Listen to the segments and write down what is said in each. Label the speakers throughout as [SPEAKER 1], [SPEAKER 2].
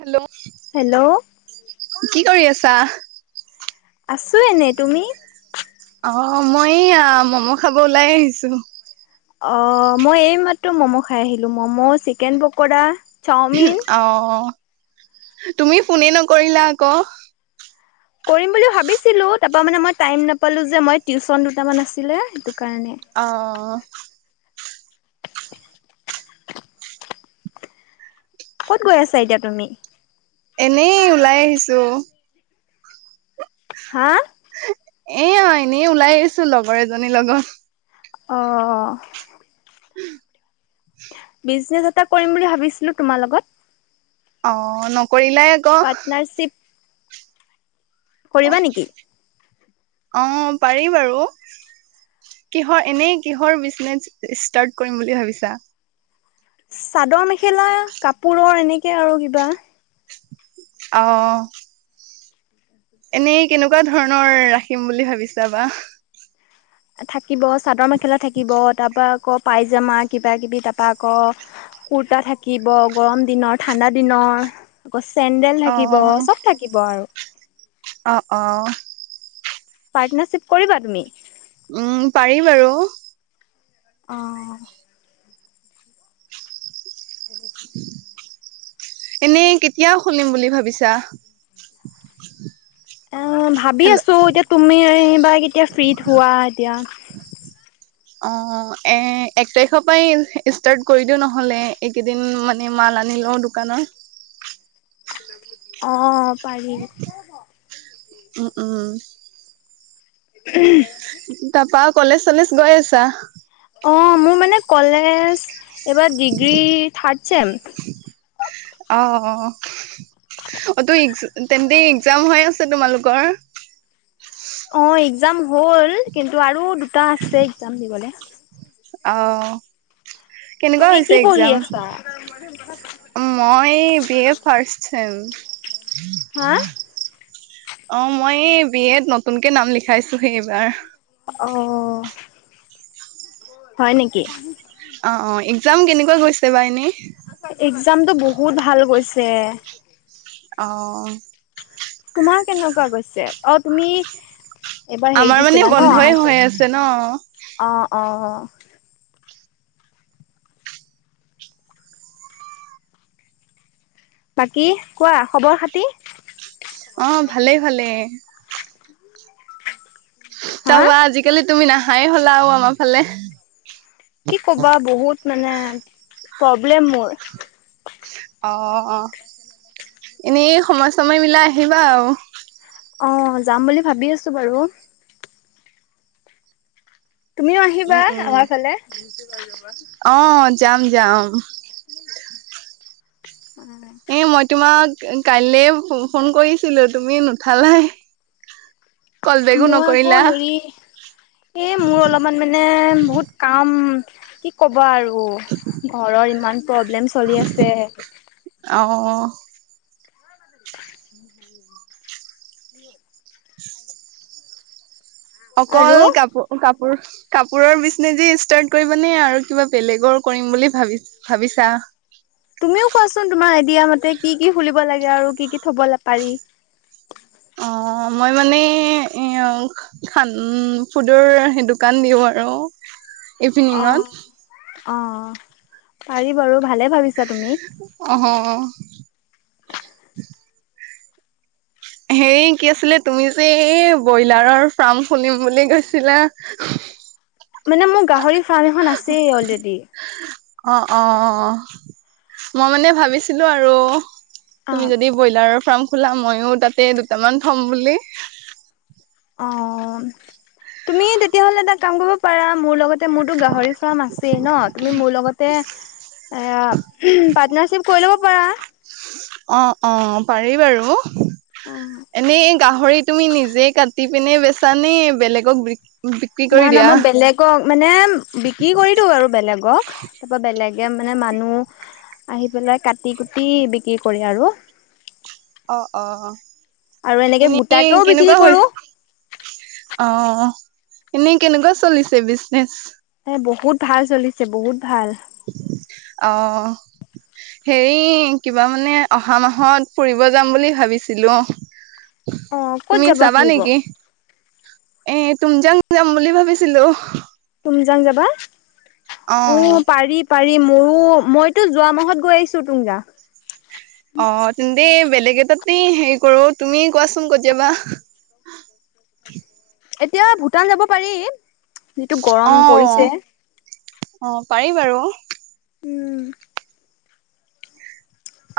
[SPEAKER 1] Hello.
[SPEAKER 2] Hello.
[SPEAKER 1] কি কৰি আছা?
[SPEAKER 2] আছোঁ এনে তুমি।
[SPEAKER 1] অ', মই ম'ম' খাব ওলাই আহিছো।
[SPEAKER 2] অ', মই এই মাত্ৰো ম'ম খাই আহিলো ম'ম চিকেন পকৰা চাওমিন
[SPEAKER 1] অ', তুমি ফোনে নকৰিলা আকৌ
[SPEAKER 2] কৰিম বুলি ভাবিছিলোঁ তাৰপৰা মানে মই টাইম নাপালোঁ যে মই টিউশচন দুটামান আছিলে সেইটো কাৰণে
[SPEAKER 1] অহ।
[SPEAKER 2] ক'ত গৈ আছা এতিয়া তুমি?
[SPEAKER 1] এনেই ওলাই আহিছোঁ।
[SPEAKER 2] হা।
[SPEAKER 1] এ অ', এনেই ওলাই আহিছো লগৰ এজনীৰ লগত।
[SPEAKER 2] অ'। বিজনেচ এটা কৰিম বুলি ভাবিছিলো তোমাৰ লগত।
[SPEAKER 1] অ', নকৰিলে
[SPEAKER 2] পাৰ্টনাৰশিপ। নেকি
[SPEAKER 1] অ', পাৰি বাৰু। কিহৰ এনেই কিহৰ বিজনেচ ষ্টাৰ্ট কৰিম বুলি ভাবিছা।
[SPEAKER 2] চাদৰ মেখেলা কাপোৰৰ এনেকে আৰু কিবা
[SPEAKER 1] অ'। এনেই কেনেকুৱা ধৰণৰ ৰাখিম বুলি ভাবিছা বা।
[SPEAKER 2] থাকিব চাদৰ মেখেলা থাকিব তাৰ পৰা আকৌ পাইজামা কিবা কিবি তাৰপা আকৌ কুুৰ্তা থাকিব গৰম দিনৰ ঠাণ্ডা দিনৰ আকৌ চেণ্ডেল থাকিব
[SPEAKER 1] অ'
[SPEAKER 2] চব থাকিব আৰু।
[SPEAKER 1] অ', অ'।
[SPEAKER 2] পাৰ্টনাৰশ্বিপ কৰিবা তুমি?
[SPEAKER 1] উম, পাৰি বাৰু।
[SPEAKER 2] অ'। [inaudible]
[SPEAKER 1] এনেই কেতিয়াও খুলিম বুলি ভাবিছা।
[SPEAKER 2] অ' ভাবি
[SPEAKER 1] হেল্ল'
[SPEAKER 2] আছো এতিয়া তুমি বা কেতিয়া ফ্ৰীত হোৱা এতিয়া।
[SPEAKER 1] অ' এ এক তাৰিখৰ পৰাই ষ্টাৰ্ট কৰি দিওঁ নহ'লে? একেইদিন মানে মাল আনি লওঁ দোকানৰ
[SPEAKER 2] অঁ।
[SPEAKER 1] উম, উম। তাৰপা কলেজ চলেজ গৈ আছা?
[SPEAKER 2] অ' মোৰ মানে কলেজ এইবাৰ ডিগ্ৰী থাৰ্ড ছেম
[SPEAKER 1] অ', অ' ত'এক তেন্তে এক্সাম হৈ আছে তোমালোকৰ?
[SPEAKER 2] অ' এক্সাম হ'ল, কিন্তু আৰু দুটা আছে এক্সাম দিবলে।
[SPEAKER 1] অ' কেনেকুৱা
[SPEAKER 2] তুমি কি
[SPEAKER 1] হৈছে
[SPEAKER 2] পঢ়ি
[SPEAKER 1] এক্সাম?
[SPEAKER 2] আছা
[SPEAKER 1] মই বি এ ৰ্ফাষ্ট চেম। হ হ
[SPEAKER 2] হা
[SPEAKER 1] [unintelligible] অ' মই এই বি এত নতুনকে নাম লিখাইছোহে এইবাৰ।
[SPEAKER 2] অ'। হয় নেকি?
[SPEAKER 1] অ', অ' একাম কেনেকুৱা গৈছে বা এনেই?
[SPEAKER 2] এক্সাম টো বহুত ভাল গৈছে।
[SPEAKER 1] অ'।
[SPEAKER 2] তোমাৰ কেনেকুৱা গৈছে? অ' তুমি এইবাৰ হেৰি
[SPEAKER 1] আমাৰ মানে
[SPEAKER 2] দিছিলা ন
[SPEAKER 1] বন্ধই
[SPEAKER 2] হাইছে
[SPEAKER 1] হৈ আছে ন
[SPEAKER 2] অ', অ', অ'। বাকী কোৱা খবৰ খাতি?
[SPEAKER 1] অ' ভালেই ভালেই।
[SPEAKER 2] হা
[SPEAKER 1] তাৰপা আজিকালি তুমি নাহাই হ'লা আৰু আমাৰ ফালে।
[SPEAKER 2] কি ক'বা বহুত মানে প্ৰব্লেম মোৰ।
[SPEAKER 1] অ', অ' এনেই সময় চময় মিলাই আহিবা আৰু।
[SPEAKER 2] অ' যাম বুলি ভাবি আছো বাৰু। তুমিও আহিবা
[SPEAKER 1] উম উম
[SPEAKER 2] আমাৰ ফালে।
[SPEAKER 1] অ' যাম যাম।
[SPEAKER 2] শুনা নাই।
[SPEAKER 1] এ মই তোমাক কাইলে ফোন কৰিছিলো তুমি নুঠালাই। কল বেকো
[SPEAKER 2] মই আকৌ
[SPEAKER 1] নকৰিলা
[SPEAKER 2] হেৰি এই মোৰ অলপমান মানে বহুত কাম, কি ক'বা আৰু। অ' ঘৰৰ ইমান প্ৰব্লেম চলি আছে
[SPEAKER 1] অ'।
[SPEAKER 2] উম [unintelligible] উ [unintelligible]
[SPEAKER 1] অকল
[SPEAKER 2] আৰু
[SPEAKER 1] কাপোৰ কাপোৰ কাপোৰৰ বিজনেচ ষ্টাৰ্ট কৰিবা নে আৰু কিবা বেলেগৰ কৰিম বুলি ভাবি ভাবিছা?
[SPEAKER 2] তুমিও কোৱাচোন তোমাৰ আইডিয়া মতে কি কি খুলিব লাগে আৰু কি কি থ'ব পাৰি?
[SPEAKER 1] অ' মই মানে খান ফুডৰ সেই দোকান দিওঁ আৰু। ইভিনিঙত
[SPEAKER 2] অ', অ' পাৰি বাৰু ভালে ভাবিছা তুমি।
[SPEAKER 1] অহ অ'। হেই কি আছিলে তুমি যে এই ব্ৰইলাৰৰ ফাৰ্ম খুলিম বুলি কৈছিলা?
[SPEAKER 2] মানে মোৰ গাহৰি ফাৰ্ম এখন আছেই অলৰেডি।
[SPEAKER 1] অ', অ', অ' মই মানে ভাবিছিলো আৰু তুমি
[SPEAKER 2] অ'
[SPEAKER 1] যদি ব্ৰইলাৰৰ ফাৰ্ম খোলা ময়ো তাতে দুটামান থ'ম বুলি
[SPEAKER 2] অ' তুমি তেতিয়াহ'লে এটা কাম কৰিব পাৰা, মোৰ লগতে মোৰতো গাহৰি ফাৰ্ম আছে তে ন তুমি মোৰ লগতে এ পাৰ্টনাৰশ্বিপ কৰি ল'ব পাৰা?
[SPEAKER 1] অ', অ' পাৰি বাৰু। এনেই গাহৰি তুমি নিজে কাটি পিনে বেচা নে বেলেগক বি বিক্ৰী কৰি
[SPEAKER 2] নহ নহ
[SPEAKER 1] দিয়া
[SPEAKER 2] মই
[SPEAKER 1] অ
[SPEAKER 2] বেলেগক মানে বিক্ৰী কৰি দিও আৰু বেলেগক তাৰপৰা বেলেগে মানে মানুহ আহি পেলাই কাটি কুটি বিক্ৰী কৰি আৰু
[SPEAKER 1] অ অ অ
[SPEAKER 2] আৰু এনেকে
[SPEAKER 1] এনেই
[SPEAKER 2] গোটাকেও বিক্ৰী
[SPEAKER 1] কেনেকুৱা হৈ
[SPEAKER 2] কৰো
[SPEAKER 1] অ এনেই কেনেকুৱা চলিছে বিজনেচ
[SPEAKER 2] এ বহুত ভাল চলিছে বহুত ভাল
[SPEAKER 1] অ হেৰি কিবা মানে অহা মাহত ফুৰিব যাম বুলি ভাবিছিলো অ
[SPEAKER 2] অ ক'ত
[SPEAKER 1] তুমি যাবা
[SPEAKER 2] ফুৰিব
[SPEAKER 1] নেকি এ তুম যাং যাম বুলি ভাবিছিলো
[SPEAKER 2] তুমজাং যাবা অ
[SPEAKER 1] অ'।
[SPEAKER 2] পাৰি পাৰি মোৰো মইতো যোৱা মাহত গৈ আহিছো তুমজা
[SPEAKER 1] অ তেন্তে বেলেগ এটাতেই হেৰি কৰো তুমি কোৱাচোন কত যাবা
[SPEAKER 2] এতিয়া ভূটান যাব পাৰি যিটো গৰম
[SPEAKER 1] অ
[SPEAKER 2] পৰিছে
[SPEAKER 1] অ পাৰি বাৰু
[SPEAKER 2] উম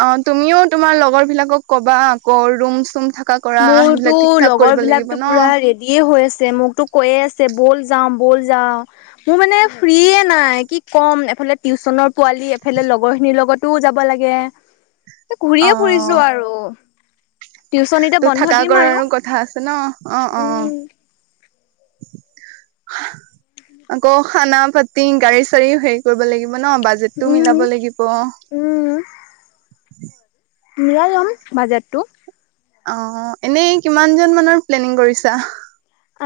[SPEAKER 1] অ তুমিও তোমাৰ লগৰ বিলাকক কবা আকৌ ৰুম চুম থাক
[SPEAKER 2] মোৰতো লগৰ বিলাকতো পুৰা ৰে দিয়ে হৈ আছে মোকতো কৈয়ে আছে বল যাও বল যাওঁ মোৰ মানে ফ্ৰি নাই কি ক'ম এফালে টিউচনৰ পোৱালি এফালে লগৰ খিনিৰ লগতোও যাব লাগে ঘূৰিয়ে
[SPEAKER 1] অ',
[SPEAKER 2] ফুৰিছো আৰু টিউচন এতিয়া
[SPEAKER 1] তোৰ
[SPEAKER 2] বন্ধ
[SPEAKER 1] থাকা
[SPEAKER 2] দিম আৰু
[SPEAKER 1] কৰাৰো কথা আছে ন অ অ
[SPEAKER 2] উম,
[SPEAKER 1] আকৌ খানা পাতি গাড়ী চাড়ী হৈ কৰিব লাগিব ন বাজেটটো
[SPEAKER 2] উম,
[SPEAKER 1] মিলাব লাগিব
[SPEAKER 2] উম মিলাই লম বাজেটটো
[SPEAKER 1] অ এনেই কিমান জন মানৰ প্লেনিং কৰিছা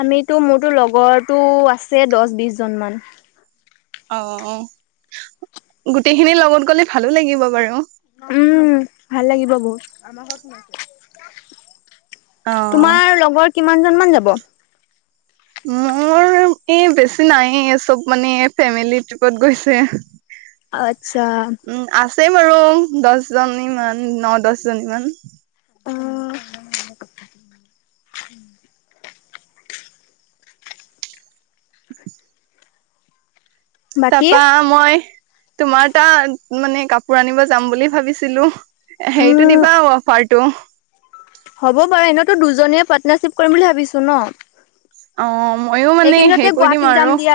[SPEAKER 2] আমিতো মোৰতো লগৰটো আছে দহ বিশ জনমান
[SPEAKER 1] অ অ গোটেইখিনি লগত গলে ভালো লাগিব বাৰু
[SPEAKER 2] উম ভাল লাগিব বহুত আমাৰ
[SPEAKER 1] অ'।
[SPEAKER 2] তোমাৰ লগৰ কিমান জন মান যাব
[SPEAKER 1] মোৰ এ বেছি নাই চব মানে ফেমেলি ট্ৰিপত গৈছে
[SPEAKER 2] আচ্ছা,
[SPEAKER 1] উম আছেই বাৰু দহজনীমান ন দহ জনী মান
[SPEAKER 2] উ বাকী
[SPEAKER 1] তাপা মই তোমাৰ তাত মানে কাপোৰ আনিব যাম বুলি ভাবিছিলো হেৰিতটো
[SPEAKER 2] উম,
[SPEAKER 1] দিবা আৰু অফাৰটো
[SPEAKER 2] হ'ব বাৰু এনেইতো দুজনীয়ে পাৰ্টনাৰশ্বিপ কৰিম বুলি ভাবিছো ন
[SPEAKER 1] অ ময়ো মানে
[SPEAKER 2] এইকেইদিনতে
[SPEAKER 1] হেৰি কৰি দিম
[SPEAKER 2] গুৱাহাটীত
[SPEAKER 1] আৰু
[SPEAKER 2] যাম দিয়া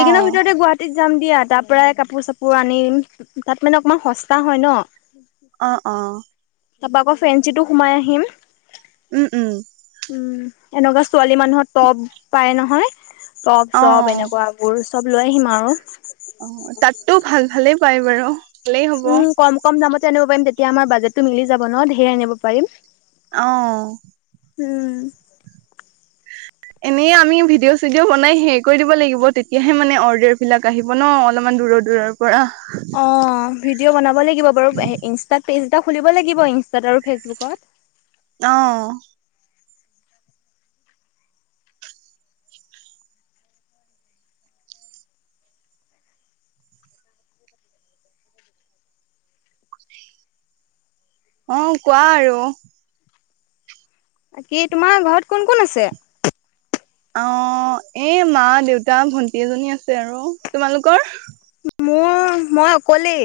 [SPEAKER 2] এইদিনৰ ভিতৰতে গুৱাহাটী ৰাাটত যাম দিয়া তাৰ পৰাই কাপোৰ চাপোৰ আনিম তাত মানে অকণমান সস্তা হয় ন
[SPEAKER 1] অ অ
[SPEAKER 2] তাপা আকৌ ফেঞ্চিটো সোমাই আহিম
[SPEAKER 1] উম উম
[SPEAKER 2] উম এনেকুৱা ছোৱালী মানুহৰ টপ পায় নহয় টপ চপ
[SPEAKER 1] অ',
[SPEAKER 2] এনেকুৱা মোৰ চব লৈ আহিম আৰু
[SPEAKER 1] অ তাতটো ভাল ভালেই পাই বাৰু ভালেই হ'ব
[SPEAKER 2] উ কম কম দামতে আনিব পাৰিম তেতিয়া আমাৰ বাজেটো মিলি যাব ন ধেৰ আনিব পাৰিম
[SPEAKER 1] অ
[SPEAKER 2] উম [inaudible]
[SPEAKER 1] এনেই আমি ভিডিঅ' চিডিঅ' বনাই হেৰি কৰি দিব লাগিব তেতিয়াহে মানে অৰ্ডাৰ বিলাক আহিব ন অলপমান দূৰৰ দূৰৰ পৰা
[SPEAKER 2] অঁ ভিডিঅ' বনাব লাগিব বাৰু ইনষ্টাত পেজ এটা খুলিব লাগিব ইনষ্টাত আৰু ফেচবুকত
[SPEAKER 1] অ অ কোৱা আৰু
[SPEAKER 2] ব কিী তোমাৰ ঘৰত কোন কোন আছে
[SPEAKER 1] অ এই মা দেউতা ভন্টি এজনী আছে আৰু তোমালোকৰ
[SPEAKER 2] মোৰ মই অকলেই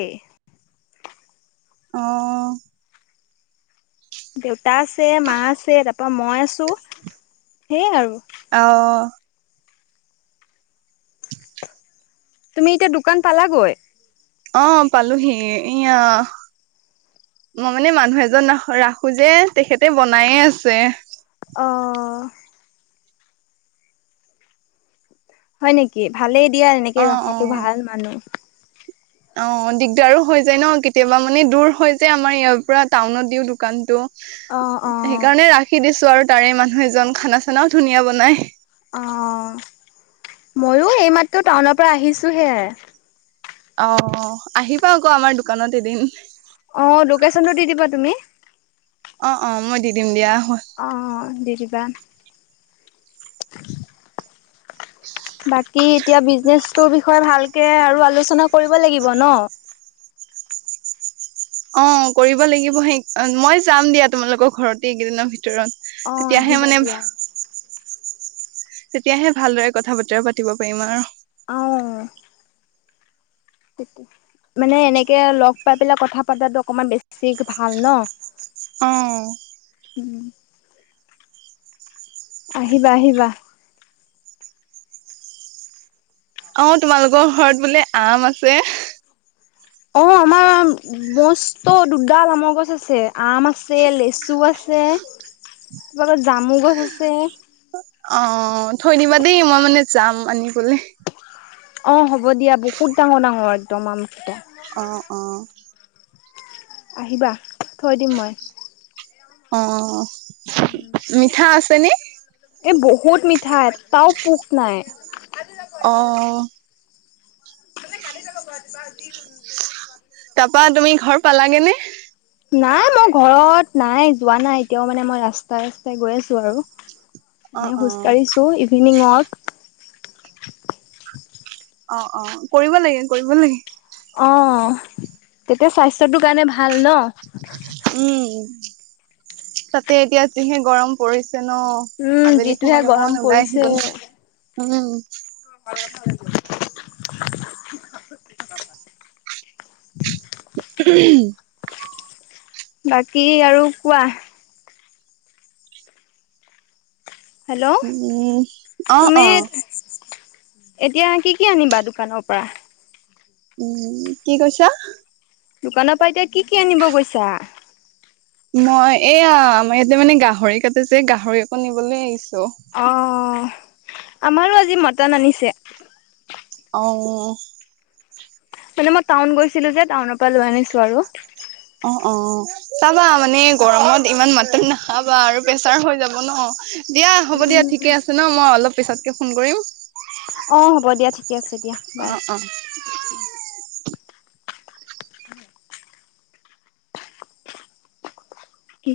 [SPEAKER 1] অ
[SPEAKER 2] দেউতা আছে মা আছে তাৰ পৰা মই আছো সেয়াই আৰু
[SPEAKER 1] অ
[SPEAKER 2] তুমি এতিয়া দোকান পালাগৈ
[SPEAKER 1] অ পালোহি এয়া মই মানে মানুহ এজন ৰাখো যে তেখেতে বনায়ে আছে
[SPEAKER 2] অ হয় নেকি ভালেই দিয়া এনেকে
[SPEAKER 1] অ অ
[SPEAKER 2] ৰখাতো ভাল মানুহ
[SPEAKER 1] অ দিগদাৰো হৈ যায় ন কেতিয়াবা মানে দূৰ হৈ যায় আমাৰ ইয়াৰ পৰা টাউনত দিও
[SPEAKER 2] অ
[SPEAKER 1] দোকানতটো
[SPEAKER 2] অ
[SPEAKER 1] সেইকাৰণে ৰাখি দিছো আৰু তাৰে মানুহ এজন খানা চানাও ধুনীয়া বনাই
[SPEAKER 2] অ মইো এইমাত্ৰ টাউনৰ পৰা আহিছোহে
[SPEAKER 1] অ আহিব পা আকৌ আমাৰ দোকানত এদিন
[SPEAKER 2] অ লোকেশ্যনটো দি দিবা তুমি
[SPEAKER 1] অ অ মই দি দিম দিয়া
[SPEAKER 2] অ দেৰি বা বাকী এতিয়া বিজনেচৰ বিষয়ে ভালকে আৰু আলোচনা কৰিব লাগিব ন
[SPEAKER 1] অ কৰিব লাগিব সেই মই যাম দিয়া তোমালোকৰ ঘৰতে এইকেইদিনৰ ভিতৰত
[SPEAKER 2] অ
[SPEAKER 1] তেতিয়াহে
[SPEAKER 2] আহিবা
[SPEAKER 1] মানে
[SPEAKER 2] দিয়া।
[SPEAKER 1] তেতিয়াহে ভালদৰে কথা বতৰা পাতিব পাৰিম আৰু
[SPEAKER 2] অঁ মানে এনেকে লগ পাই পেলাই কথা পতাটো অকমান বেছি ভাল ন
[SPEAKER 1] অ
[SPEAKER 2] উম আহিবা আহিবা
[SPEAKER 1] অ তোমালোকৰ ঘৰত বোলে আম আছে
[SPEAKER 2] অ আমাৰ মস্ত দুডাল আমৰ গছ আছে আম আছে লেচু আছে তত জামু গছ আছে
[SPEAKER 1] অ থৈনিবা দেই মই মানে যাম আনিবলৈ
[SPEAKER 2] অ হ'ব দিয়া বহুত ডাঙৰ ডাঙৰ একদম আমকেইটা
[SPEAKER 1] অ অ
[SPEAKER 2] আহিবা থৈ দিম মই
[SPEAKER 1] অ মিঠা আছে নি
[SPEAKER 2] এই বহুত মিঠা এটাও পোক নাই
[SPEAKER 1] অঁ
[SPEAKER 2] আই কালি চাগ ব চ
[SPEAKER 1] তাৰাপা তুমি ঘৰ পালাগে নে
[SPEAKER 2] নাই মই ঘৰত নাই যোৱা নাই এতিয়াও মানে মই ৰাস্তাই ৰাস্তাই গৈ আছো আৰু
[SPEAKER 1] অ
[SPEAKER 2] মানে
[SPEAKER 1] অ
[SPEAKER 2] খোজ কঢ়ছো ইভিনিং ৱাক
[SPEAKER 1] অ অ কৰিব লাগে কৰিব লাগে।
[SPEAKER 2] অ তেতিয়া স্বাস্থ্যটোৰ কাৰণে ভাল নহ।
[SPEAKER 1] উম তাতে এতিয়া যিহে গৰম পৰিছে নহ।
[SPEAKER 2] উম
[SPEAKER 1] আবেলি
[SPEAKER 2] যিটোহে
[SPEAKER 1] সময়ত
[SPEAKER 2] গৰম
[SPEAKER 1] অকমান ওলাই
[SPEAKER 2] পৰিছে
[SPEAKER 1] আহিবলৈ উম।
[SPEAKER 2] [unintelligible] [unintelligible]
[SPEAKER 1] [unintelligible]
[SPEAKER 2] বাকী আৰু কোৱা। হেল্ল'
[SPEAKER 1] উম অ
[SPEAKER 2] তুমি।
[SPEAKER 1] অ
[SPEAKER 2] এতিয়া কি, কি আনিবা দোকানৰ পৰা।
[SPEAKER 1] উম কি কৈছা।
[SPEAKER 2] দোকানৰ পৰা এতিয়া কি, কি আনিব গৈছা।
[SPEAKER 1] মই এয়া আমাৰ ইয়াতে মানে গাহৰি কাটে যে গাহৰি অকন নিবলৈ আহিছোঁ।
[SPEAKER 2] অ আমাৰো আজি মটন আনিছে।
[SPEAKER 1] অ।
[SPEAKER 2] মানে মই টাউন গৈছিলোঁ যে টাউনৰ পৰা লৈ আনিছো আৰু।
[SPEAKER 1] অ, অ চাবা মানে গৰমত ইমান মাটন নাখাবা আৰু। প্ৰেছাৰ হৈ যাব নহ দিয়া হ'ব দিয়া
[SPEAKER 2] উম
[SPEAKER 1] ঠিকে আছে নহ মই অলপ পিছতকে ফোন কৰিম।
[SPEAKER 2] অ হ'ব দিয়া ঠিকে আছে দিয়া
[SPEAKER 1] অ
[SPEAKER 2] বাই।
[SPEAKER 1] [unintelligible]
[SPEAKER 2] কি।